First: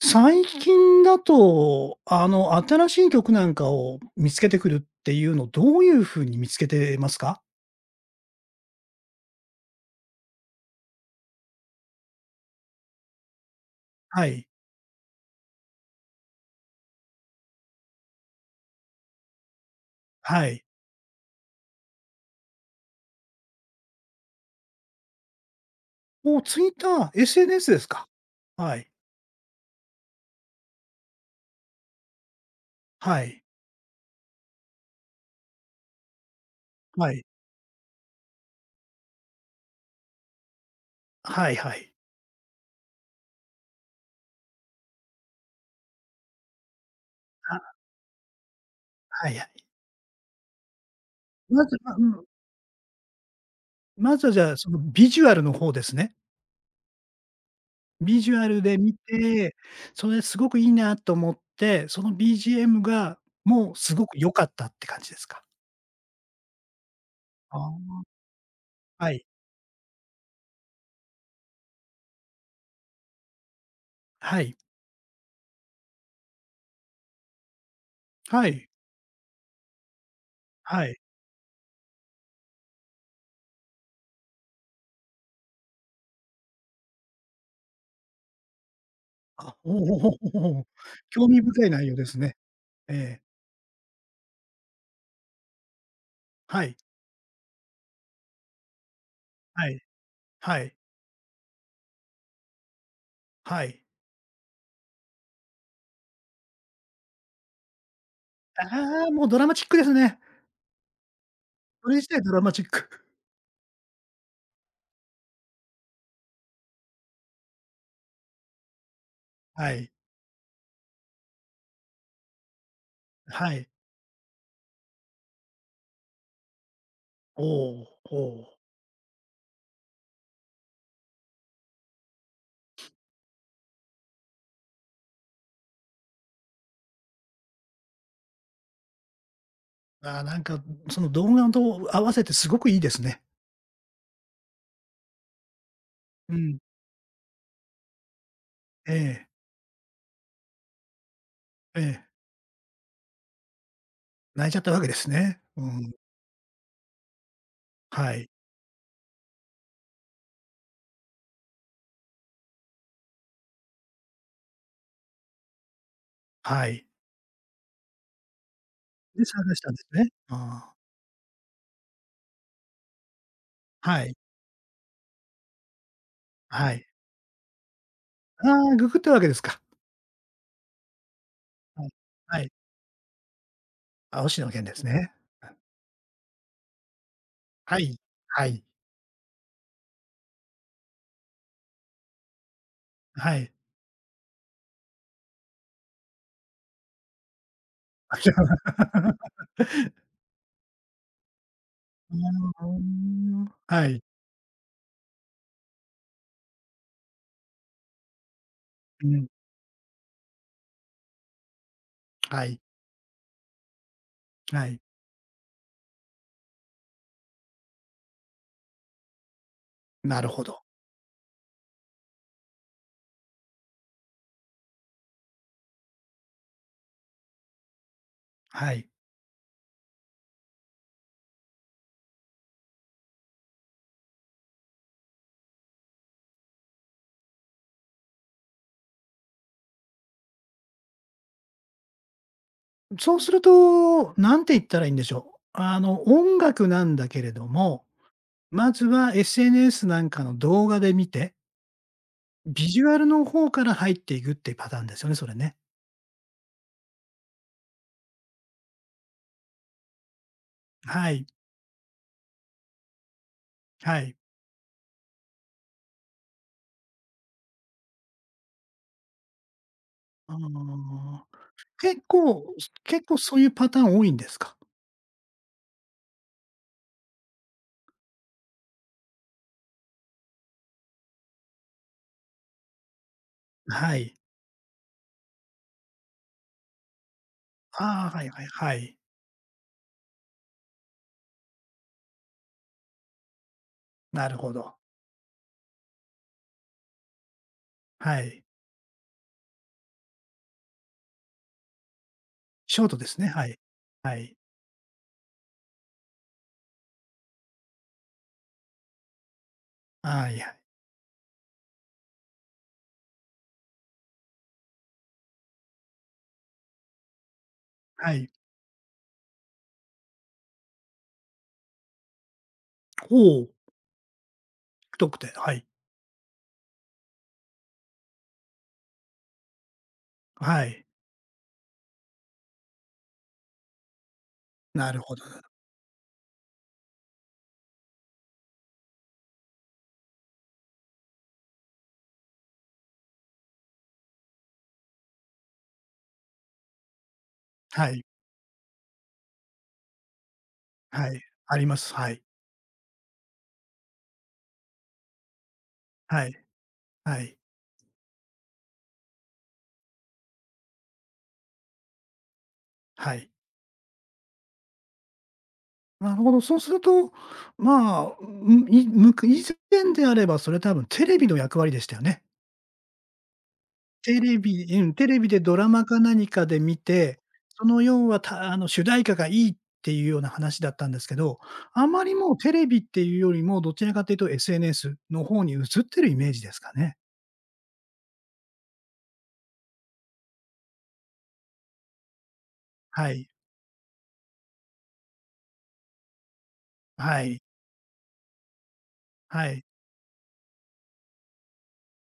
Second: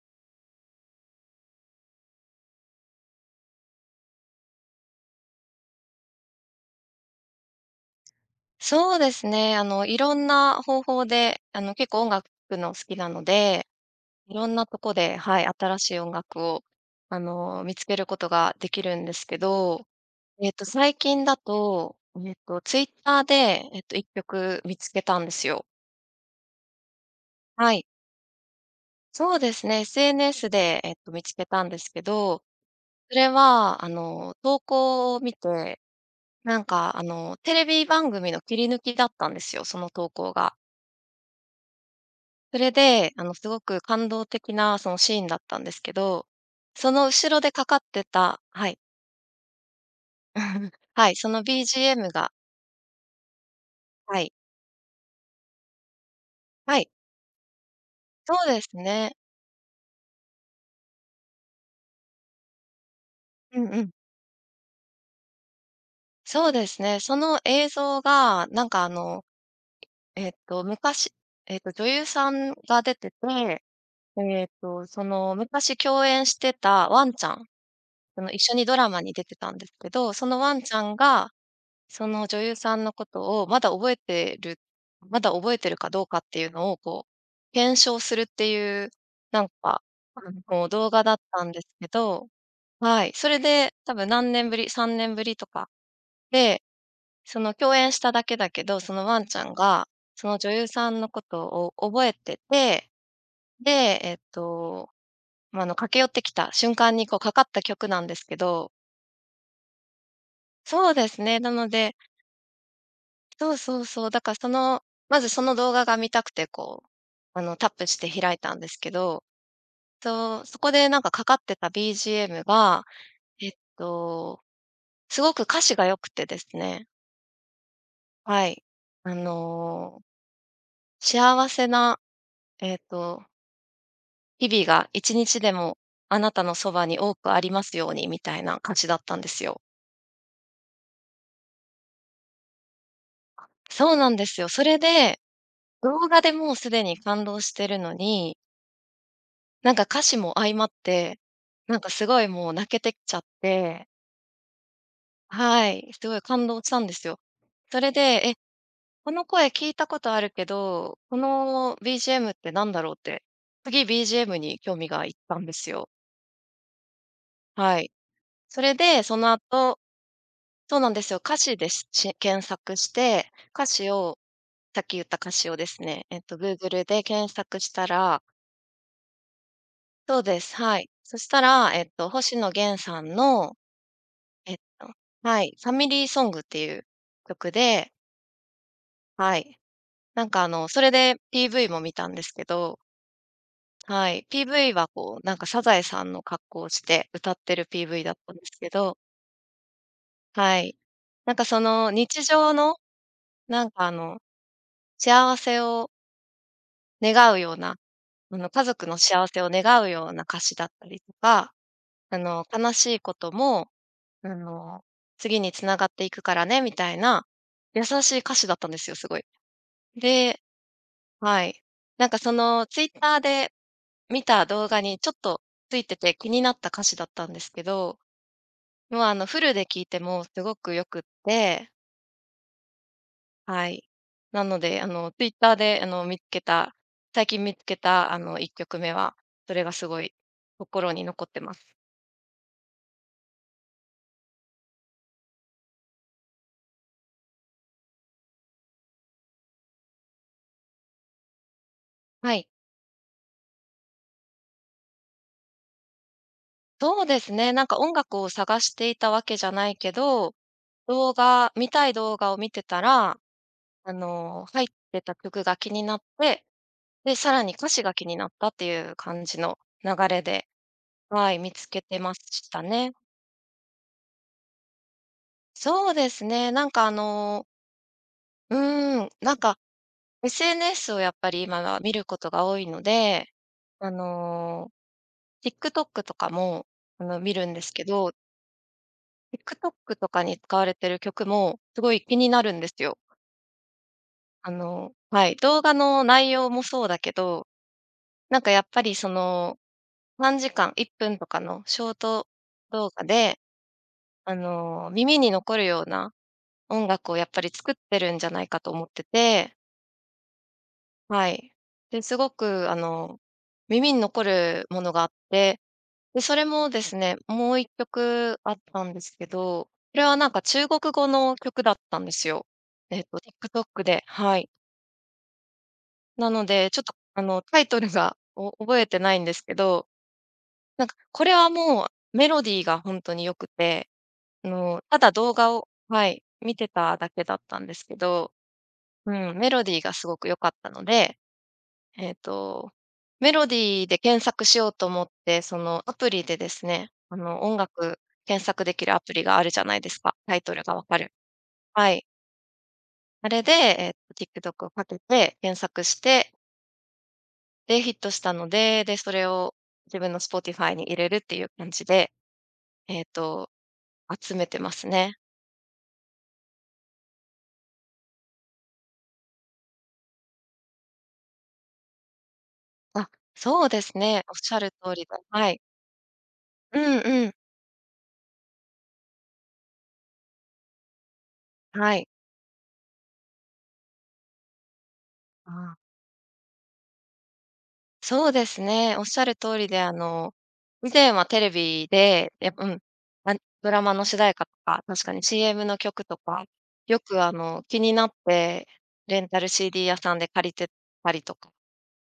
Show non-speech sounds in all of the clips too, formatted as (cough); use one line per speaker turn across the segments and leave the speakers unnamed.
最近だと、新しい曲なんかを見つけてくるっていうの、どういう風に見つけてますか？
そうですね。いろんな方法で、結構音楽の好きなので、
は
いろ
い。
んなとこで、はい、新しい音楽を、見つけることができるんですけど、
はい。
最近だと、Twitter で、1曲見つけたんですよ。
お、Twitter、SNS
は
で
い。
すか？はい。
そうですね。SNS で、見つけたんですけど、そ
は
れ
い。
は、投稿を見て、なんか、
はい。
テレビ番組の切り抜きだったんですよ、その投稿が。
はいはい。
それで、すごく感動的なそのシーンだったんですけど、その後ろでかか
あ、
ってた、はい。
はいはい。
(laughs) はい、その
まずはう
BGM
ん。
が、
ま
は
ず
い、
はじゃあ、そのビジュアルの方ですね。
はい、
ビジュ
そ
ア
うで
ル
す
で見
ね。
て、それすごくいいなと思って、その BGM が
うん
もう
うん。
すごく良かったって感じですか？
そうですね。その
あ
映
あ、
像が、なんか
はい。
昔女優さんが出てて、
はい。
その昔共演してたワンちゃん、その
は
一緒に
い。
ドラマに出てたんですけど、そのワンちゃ
は
ん
い。
がその女優さんのことをまだ覚えてる、かどうかっていうのを、こう、検証するっていう、なん
あ、おお
か、
お
あ
おおお。
動画だっ
興味
たんで
深
す
い内
け
容です
ど、
ね。
はい、
ええ。
それで多分何年ぶり、3年ぶりとかで、
はい、
その共演しただけだけど、そのワンちゃん
はい、
が、その女
は
優
い、
さんのことを覚えてて、
はい。
で、えっと、まあ、駆け寄ってきた瞬間にこうかかった曲なんですけど、
ああ、もうドラマチックですね。
そうですね、なの
そ
で、
れ自体ドラマチック。(laughs)
そうそうそう。だからその、まずその動画が見たくて、こう、タップして開いたんですけど、
はい、
と、そこでなんかかかってた BGM が、えっ
はい。
と、すごく歌詞が良くてですね。
おお、お
は
お。
い。あの、幸せな、えっと、日々が1日でもあなたのそばに多くありますようにみたいな歌詞だったんですよ。
ああ、なんか、その動画と合わせてすごくいいですね。
そうなんですよ。それで、動画で
う
もう
ん。
すでに感動してるのに、
ええ、
なんか歌詞も相まって、なん
え
かす
え。
ごいもう泣けてきちゃって、
泣いちゃったわけですね。う
はい、
ん。
すごい感動したんですよ。それで、
はい、
え、この声聞いたことあるけど、この BGM ってなんだろうって、次 BGM に興味がいったんですよ。
はい。
はい。それで、そ
で、
の
探したんで
後、
すね。あ
そうなんですよ、歌詞でし検索して、歌詞
あ、はい、
を、さっき言った歌詞をですね、えっと
は
Google
い。
で検索したら、
ああ、ググったわけですか。
そうです、はい。そしたら、
はい、
星
は
野
い。
源さんの、
あ、星野
えっ
源です
と、
ね。
はい、ファミリーソングっていう曲
は
で、
い、はい、
はい。なんかそれで PV も見たんですけど、
はい。
はい、PV はこう、なんかサザエさんの格好をして歌ってる PV だったんですけど、
(laughs)
はい。なんかその
う
日常
ー
の、
ん
なんか
はい。
幸せを願うような、家族の
う
幸
ん。
せを願うような歌詞だったりとか、
はい。
悲しいことも、あ
はい。
の、次に繋がっていくからねみたいな、優しい歌詞だったんですよ、すごい。
なる
で、
ほど。
はい。なんかそのツイッターで見た動画にちょっとついてて気になった歌詞だったんですけど、
はい。
もうあのフルで聴いてもすごく良くって、はい。なので、あのツイッターであの見つけた最近見つけたあの1曲目は、それがすごい心に残ってます。
そうすると、なんて言ったらいいんでしょう。音楽なんだけれども、まずは SNS なんかの動画で見て、
はい。
ビジュアルの方から入っていくっていうパターンですよね、それね。
そうですね、なんか音楽を探していたわけじゃないけど、
はい。
動画を見てたら、
はい。
入ってた曲が気になって、で、さらに歌詞が気になったっていう感じの流れ
あ
で、
あ。
はい、見つけて
結
まし
構
たね。
結構そういうパターン多いんですか？
そうですね、なんかなんか SNS をやっぱり今は見ることが多いので、あ
はい。
の、TikTok とかも、見るんですけど、
ああ、はいはいはい。
TikTok とかに使われてる曲もすごい気になるんですよ。
なるほど。
はい、動画の内容もそうだけど、
は
なん
い。
かやっぱりその短時間、1分とかのショート
ショー
動
ト
画
ですね、
で、
はい。はい。
耳に残るような音楽をやっぱり作ってるんじゃないかと思ってて、
はいはい。
はい。で、すごく耳に残るものがあって、で、それもですね、もう一
はいはい
曲あったんですけど、それはなんか中国語の曲だったんですよ。えっと
おお、
TikTok で、はい。
太くて、はい。
なので、ちょっとタイトルがお覚えてないんですけど、
はい。
なんかこれはもうメロディーがほんとに良くて、
な
た
る
だ
ほど。
動画をはい、見てただけだったんですけど、うん、メロディーがすごく良かったので、えっと、メロディーで検索しようと思って、そのアプリでですね、音
は
楽
い。
検索できるアプリがあるじゃないですか。タイトルがわか
は
る。
い。ありま
は
す。
い。
はい。
あれで、TikTok をかけて検索し
は
て、
い。はい。
で、ヒットしたので、で、それを自分の Spotify に入れるっていう感じで、えっ
はい。
と、集めてますね。
なるほど。そうすると、まあ、むいむく以前であれば、それ多分テレビの役割でしたよね。
あ、そうです
テ
ね。おっ
レ
しゃ
ビ
る
う
通
ん、
りで。
テレビで
は
ド
い。
ラマか何かで見
うん
て、
うん。
その要は、たあの、主題歌がいいっていうような話だったんですけど、あ
は
ま
い。
りもうテレビっていうよりも、どちらかというと SNS の方に
あ
移っ
あ。
てるイメージですかね？
そうですね。おっしゃる通りで、以前はテレビで、やっぱうん、
はい。
あ、ドラマの主題歌とか、確かに CM の曲とか、よく、
はい。
気になって、レンタル
はい。
CD 屋さんで借りてたりとかし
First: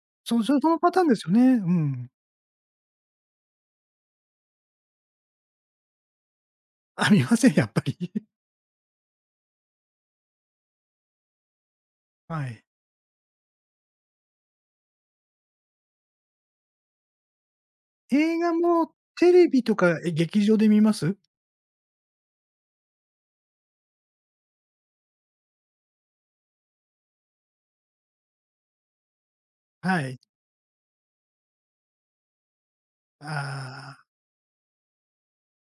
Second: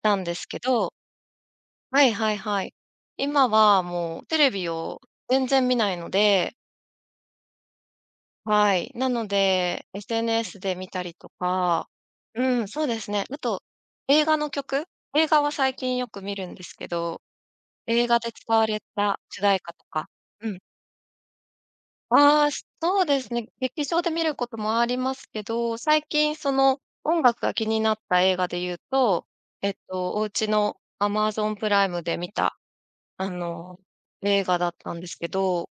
たんで
そう、
す
そ
け
れ (laughs) そのパ
ど、
ターンですよね。う
は
ん。
いはいはい。今はもうテレビを全然見ないので、
(laughs) あ、見ません、やっぱり。(laughs)
はい。なので、SNS で見たりとか、
は
う
い。
ん、そうですね。あと映画の曲映画は最近よく見るんですけど、映画で
映
使
画
われ
も
た
テ
主
レ
題
ビ
歌
と
と
か、
か。
劇
う
場
ん。
で見ます？
ああ、そうですね。劇場で見ることもありますけど、最近その音楽が気になった映画で言うと、
はい。
お家の Amazon プライムで見た、あの、
ああ、
映画だったんですけど、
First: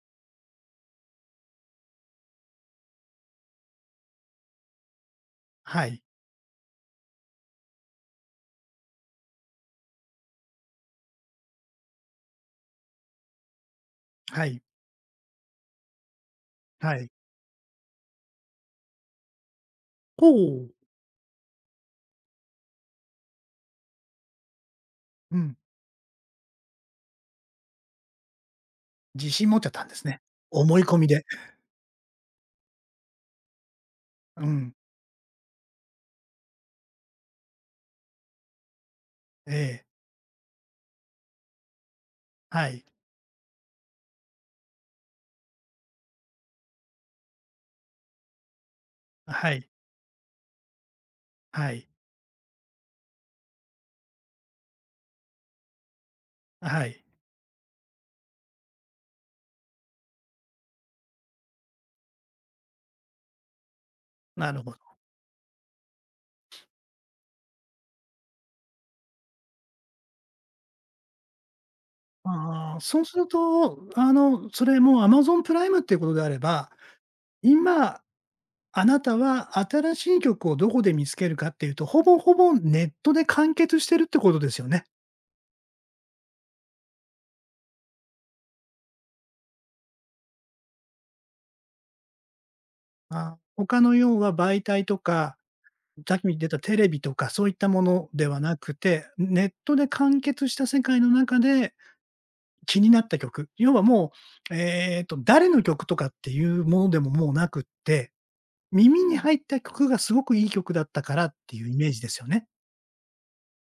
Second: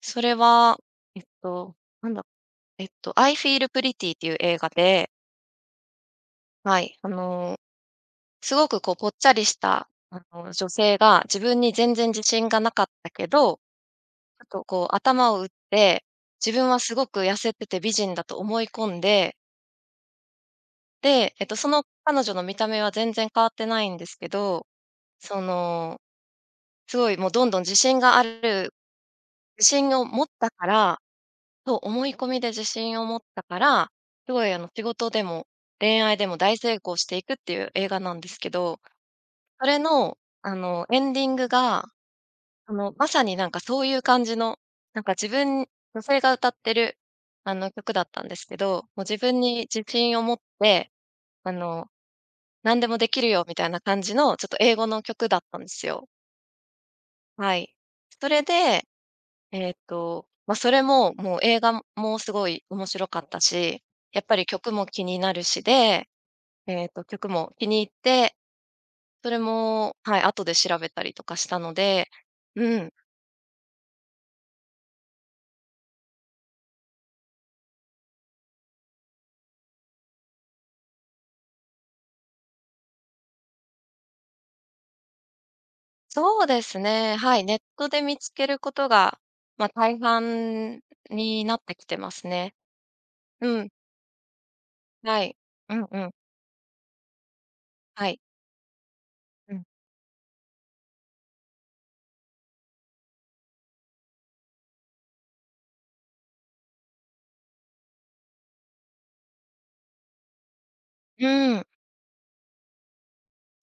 それは、えっと、なんだ、I Feel Pretty っていう映画で、
はい。
はい、すごくこうぽっちゃりした、女性が自分に全然自信がなかったけど、あ
は
と
い。
こう頭を打って、自分は
は
すご
い。
く痩せてて美人だと思い込んで、
ほう。
で、その彼女の見た目は全然変わってないんですけど、
う
そ
ん。
の、すごいもうどんどん自信がある、
自信持っち
自
ゃったんで
信を
すね。
持ったか
思い込
ら、
みで。
そう思い込みで自信を持ったから、すご
う
いあの
ん。
仕事でも恋愛でも大成功していくっていう映画なんですけど、
え
それ
え。
のあのエンディングが、
はい。
まさになんかそういう感じの、なんか自分女性が歌ってる、曲だったんですけど、もう自分
は
に
い。
自信を持って、あ
は
の、
い。
何でもできるよみたいな感じの、ちょっと英語の曲だったんですよ。
はい。
はい。それで、まあ、それも、もう映画もすごい面白かったし、やっぱり
なる
曲
ほ
も
ど。
気になるしで、曲も気に入って、それも、はい、後で調べたりとかしたので、
あ
う
あ、
ん。
そうすると、それもう Amazon プライムっていうことであれば、今あなたは新しい曲をどこで見つけるかっていうと、ほぼほぼネットで完結してるってことですよね。
そうですね、はい、ネットで見つけることが、まあ、大半になってきてますね。
あ、
うん、
他の要は媒体と
はい。
か、
うんうん、
さっき出たテレビとかそういったも
は
の
い。
ではなくて、ネッ
うん。
トで完結した世界の中で気になった曲、要はもう、誰の曲とかっていうものでももうなくって、耳に入った曲がすごくいい曲だったか
う
らって
ん、
いうイメージですよね。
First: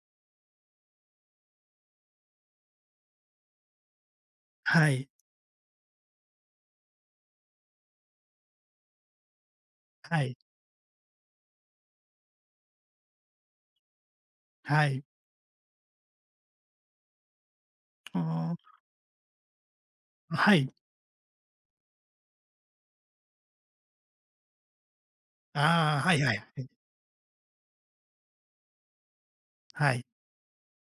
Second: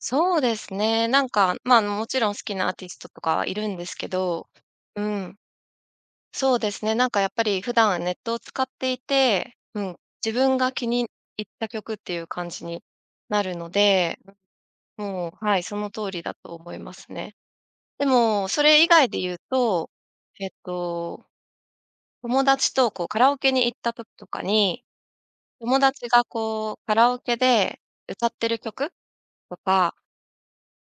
そうですね、もちろん好きなアーティストとかいるんですけど、
は
う
い、
ん、そうですね、なんかやっぱり普段ネットを使っていて、うん、
はい、
自分が気に入った曲っていう感じになるので、
はい。
はい、その通りだと思いますね。で
うー
も、
ん、
それ以外で言うと、えっ
はい。
と友達とこうカラオケに行った時とかに、友
あ
達
あ、はい
が
はいはい。
こうカラオケで歌ってる曲とか、
はい。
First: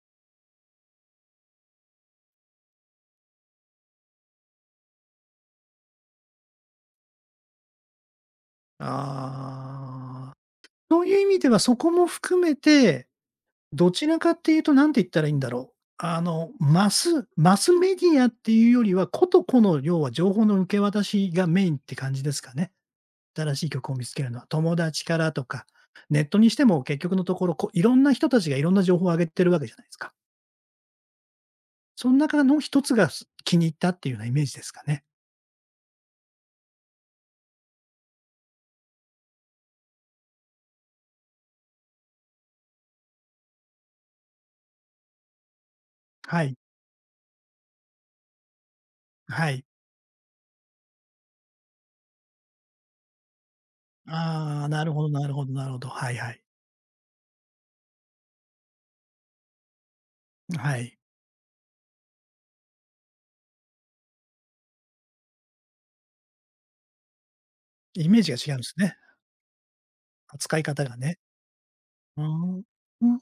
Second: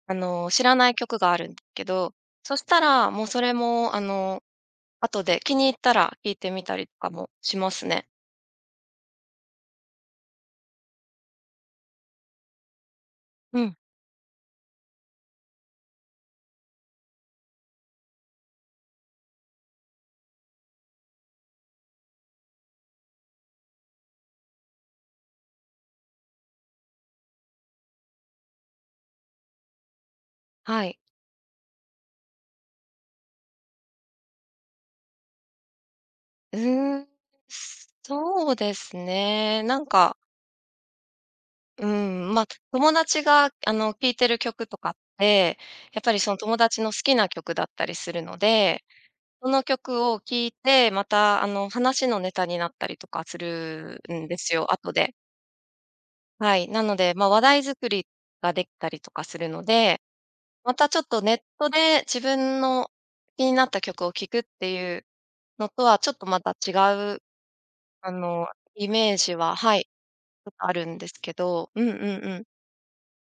あの、知らない曲があるんですけど、そしたらもうそれも、あの、後で気に入ったら聴いてみたりとかもしますね。
ああ、そういう意味ではそこも含めて、
うん、
どちらかっていうとなんて言ったらいいんだろう。マスメディアっていうよりは、この要は情報の受け渡しがメインって感じですかね。新しい曲を見つけるのは。友達からとか、ネットにしても結局のところ、こういろんな人たちがいろんな情報を上げてるわけじゃないですか。
はい。
その中の一つが気に入ったっていうようなイメージですかね。
うーん、そうですね。うん、まあ、友達があの、聴いてる曲とかって、やっぱりその
は
友
い。
達の好きな曲だったりするので、そ
は
の
い。
曲を聴いて、また、あの、話のネタになったりとかするんです
ああ、
よ、
な
後
るほど
で。
なるほどなるほど。はいはい。
はい。なので、まあ、話題作りができたりとかするので、ま
は
た
い。
ちょっとネットで自分の気になった曲を聴くっていうのとは、ちょっとまた違う、
イ
あ
メージが
の、
違うんです
イ
ね。
メージは、はい、ちょっ
扱い
とあ
方
るん
が
です
ね。
けど、うんうん
ああ、
うん。
うん、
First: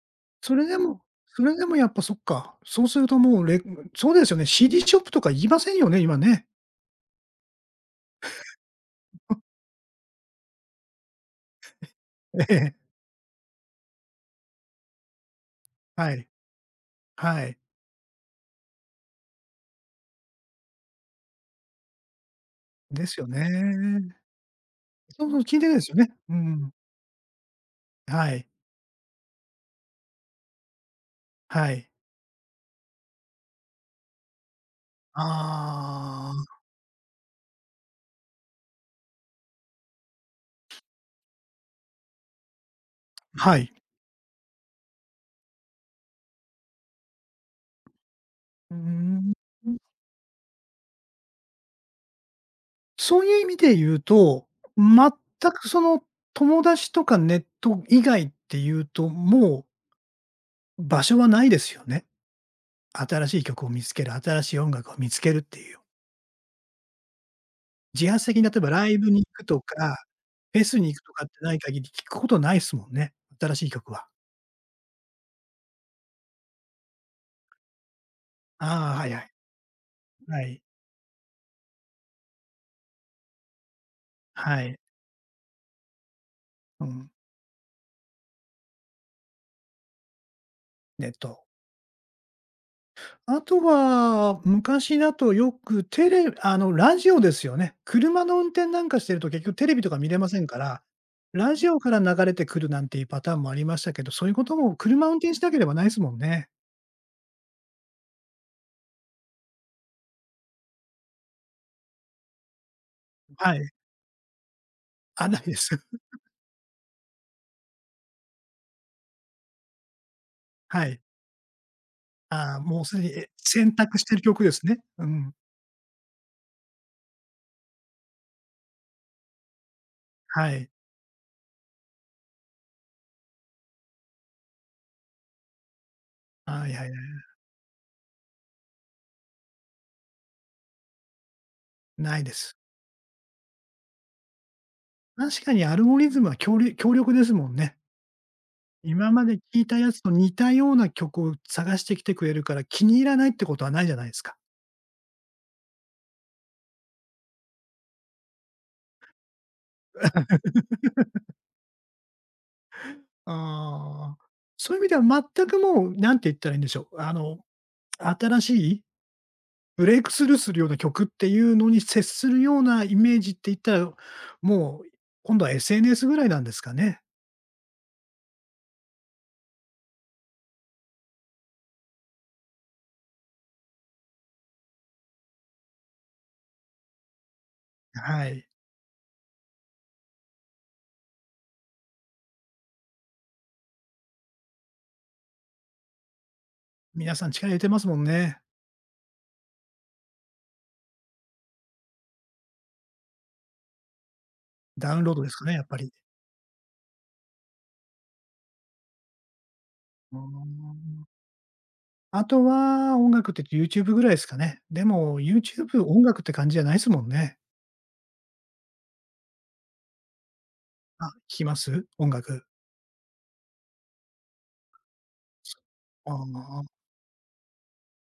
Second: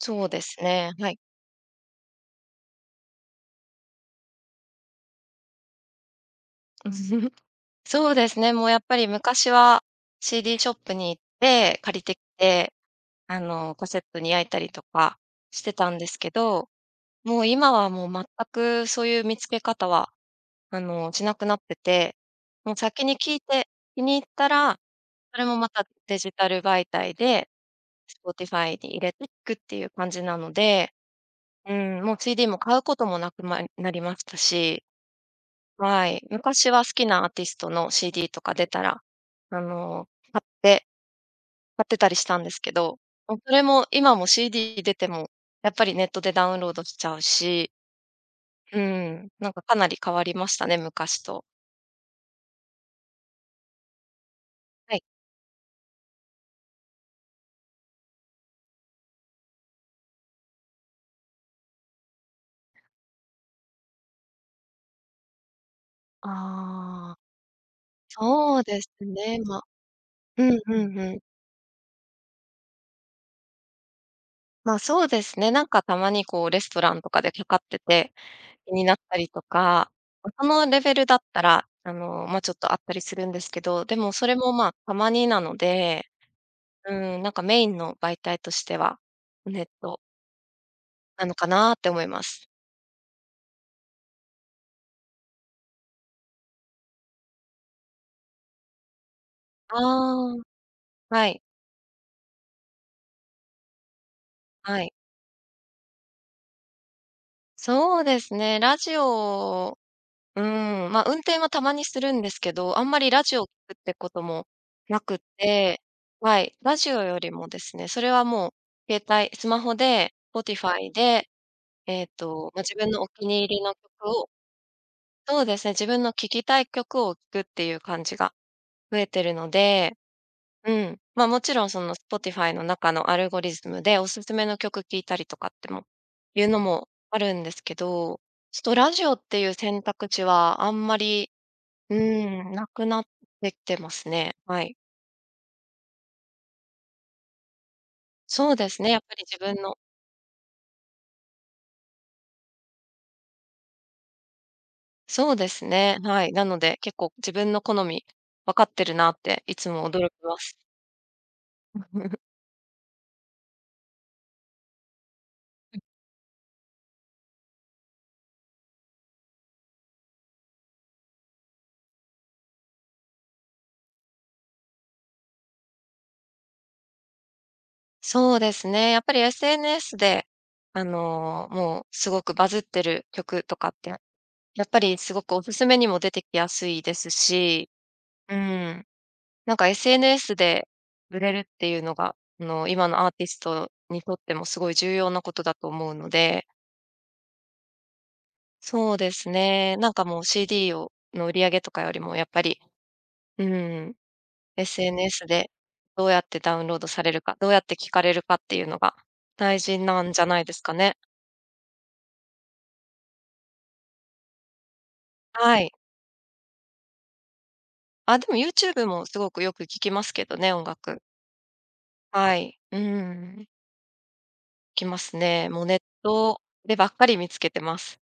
そうで
そ
す
れで
ね、
も
はい。
やっぱそっか。そうするともうそうですよね、CD ショップとか言いませんよね、今ね。
(laughs) そうですね、もうやっぱり昔は CD ショップに行って借りてき
(laughs)
て、
ええ。
あの、カセットに焼いたりとかしてたんで
は
す
い。
けど、も
は
う
い。
今はもう全くそういう見つけ方は、あの、しなくなってて、もう先
で
に
すよ
聞いて気
ね。
に入ったら、
そうそ
そ
う、
れ
聞
も
いて
ま
ないで
た
すよね。
デジ
う
タル
ん。
媒体で
はい。
Spotify に入れていくっていう感じなので、
は
う
い。
ん、もう CD も買うこともなくまなりましたし、はい。
ああ。
昔は好きなアーティストの CD とか出たら、あの、買って買ってたりしたんですけど、もうそ
は
れ
い。
も今も CD 出ても、やっぱりネットでダウンロードしちゃうし、
うー
うん、
ん。
なんかかなり変わりましたね、昔と。
そういう意味で言うと、
はい。
全くその友達とかネット以外っていうと、もう場所はないですよね。新しい曲を見つける、新しい音楽を見つけるっていう。
ああ。
自発的に例
そ
え
う
ば
で
ラ
す
イブに行
ね、
くと
ま
か、
う
フ
ん
ェス
う
に行
ん
く
う
と
ん。
かってない限り聞くことないですもんね、新しい曲は。
ま、そうですね、なんかたまにこうレストランとかでかかってて、気にな
あ
っ
あ、はい
た
は
り
い。
とか、ま、
は
そ
い。
のレベルだったら、あの、ま、ちょっとあったりするんですけど、でもそれも、
は
ま、
い。
たまになので、
うん。
うん、なんかメインの媒体としては、ネット
ネッ
なの
ト。
かなって思います。
あとは、昔だとよくテレあの、ラジオですよね。車の運転なんかしてると結局テレ
あ
ビとか見れま
あ、
せんから、
はい、
ラジオから流れてくるなんていうパターンもありましたけど、そういうことも
はい。
車運転しなければないですもんね。
そうですね、ラジオ、うーん、ま、運転はたまにするんですけど、あんまりラジオを聞
はい。
くってこともなく
あ、ないです。
て、はい、ラジオよりもですね、それはもう携帯スマホで
(laughs) は
Spotify
い。
で、
ああ、
ま、自
もう
分
す
の
で
お
に、
気に入りの
選択して
曲
る
を、
曲ですね。うん。
そうですね、自分の聴きたい曲を聴くっていう感じが増えてるので、
はい。
うん。ま、もちろんその Spotify の中のアルゴリズムでおすすめの曲聴いたりとかってもいうの
はいは
も
いはい。
あるんですけど、ちょっとラジオっていう選択肢はあんまり、う
ないで
ーん、
す。
なくなってきてますね。はい。
確かにアルゴリズムは強力ですもんね。
そうですね、やっ
今
ぱり
まで
自
聴
分
い
の、
たやつと似たような曲を探してきてくれるから、気に入らないってことはないじゃないですか。
そうですね、はい。なので、結構自分の好み分かってるなっていつも驚きます。(laughs)
ああ。そういう意味では全くもう、何て言ったらいいんでしょう、新しいブレイクスルーするような曲っていうのに接するようなイメージって言ったら、もう今度は SNS ぐらいなんですかね？
そうですね、やっぱり SNS で、あの、もうすごくバズってる曲とかってやっぱりすごくおすすめにも出てきやすいですし、
は
う
い。
ん、なんか SNS で売れるっていうのが、あの、今のアーティストにとってもすごい重要なことだと思うので、
皆さん力入れてますもんね。
そうですね、なんかもう CD をの売り上げとかよりもやっぱり、うん、
ダウンロード
SNS
ですか
で
ね、やっぱり。
どうやってダウンロードされるか、どうやって聞かれるかっていうのが大事なん
うー
じゃないですかね。
ん。あとは、音楽って言うと YouTube ぐらいですかね。でも
はい。
YouTube 音楽って感じじゃないですもんね。
あ、でも YouTube もすごくよく聞きますけどね、音楽。
あ、聞きます？音
は
楽。
い。うーん。きますね。もうネットでばっかり見つけてます。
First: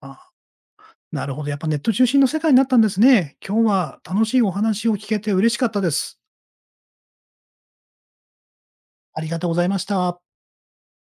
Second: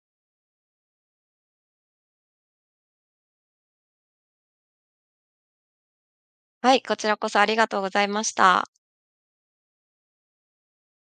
あ、ああ、なるほど、やっぱネット中心の世界になったんですね。今日は楽しいお話を聞けて嬉しかったです。
はい、こちらこそありがとうございました。
ありがとうございました。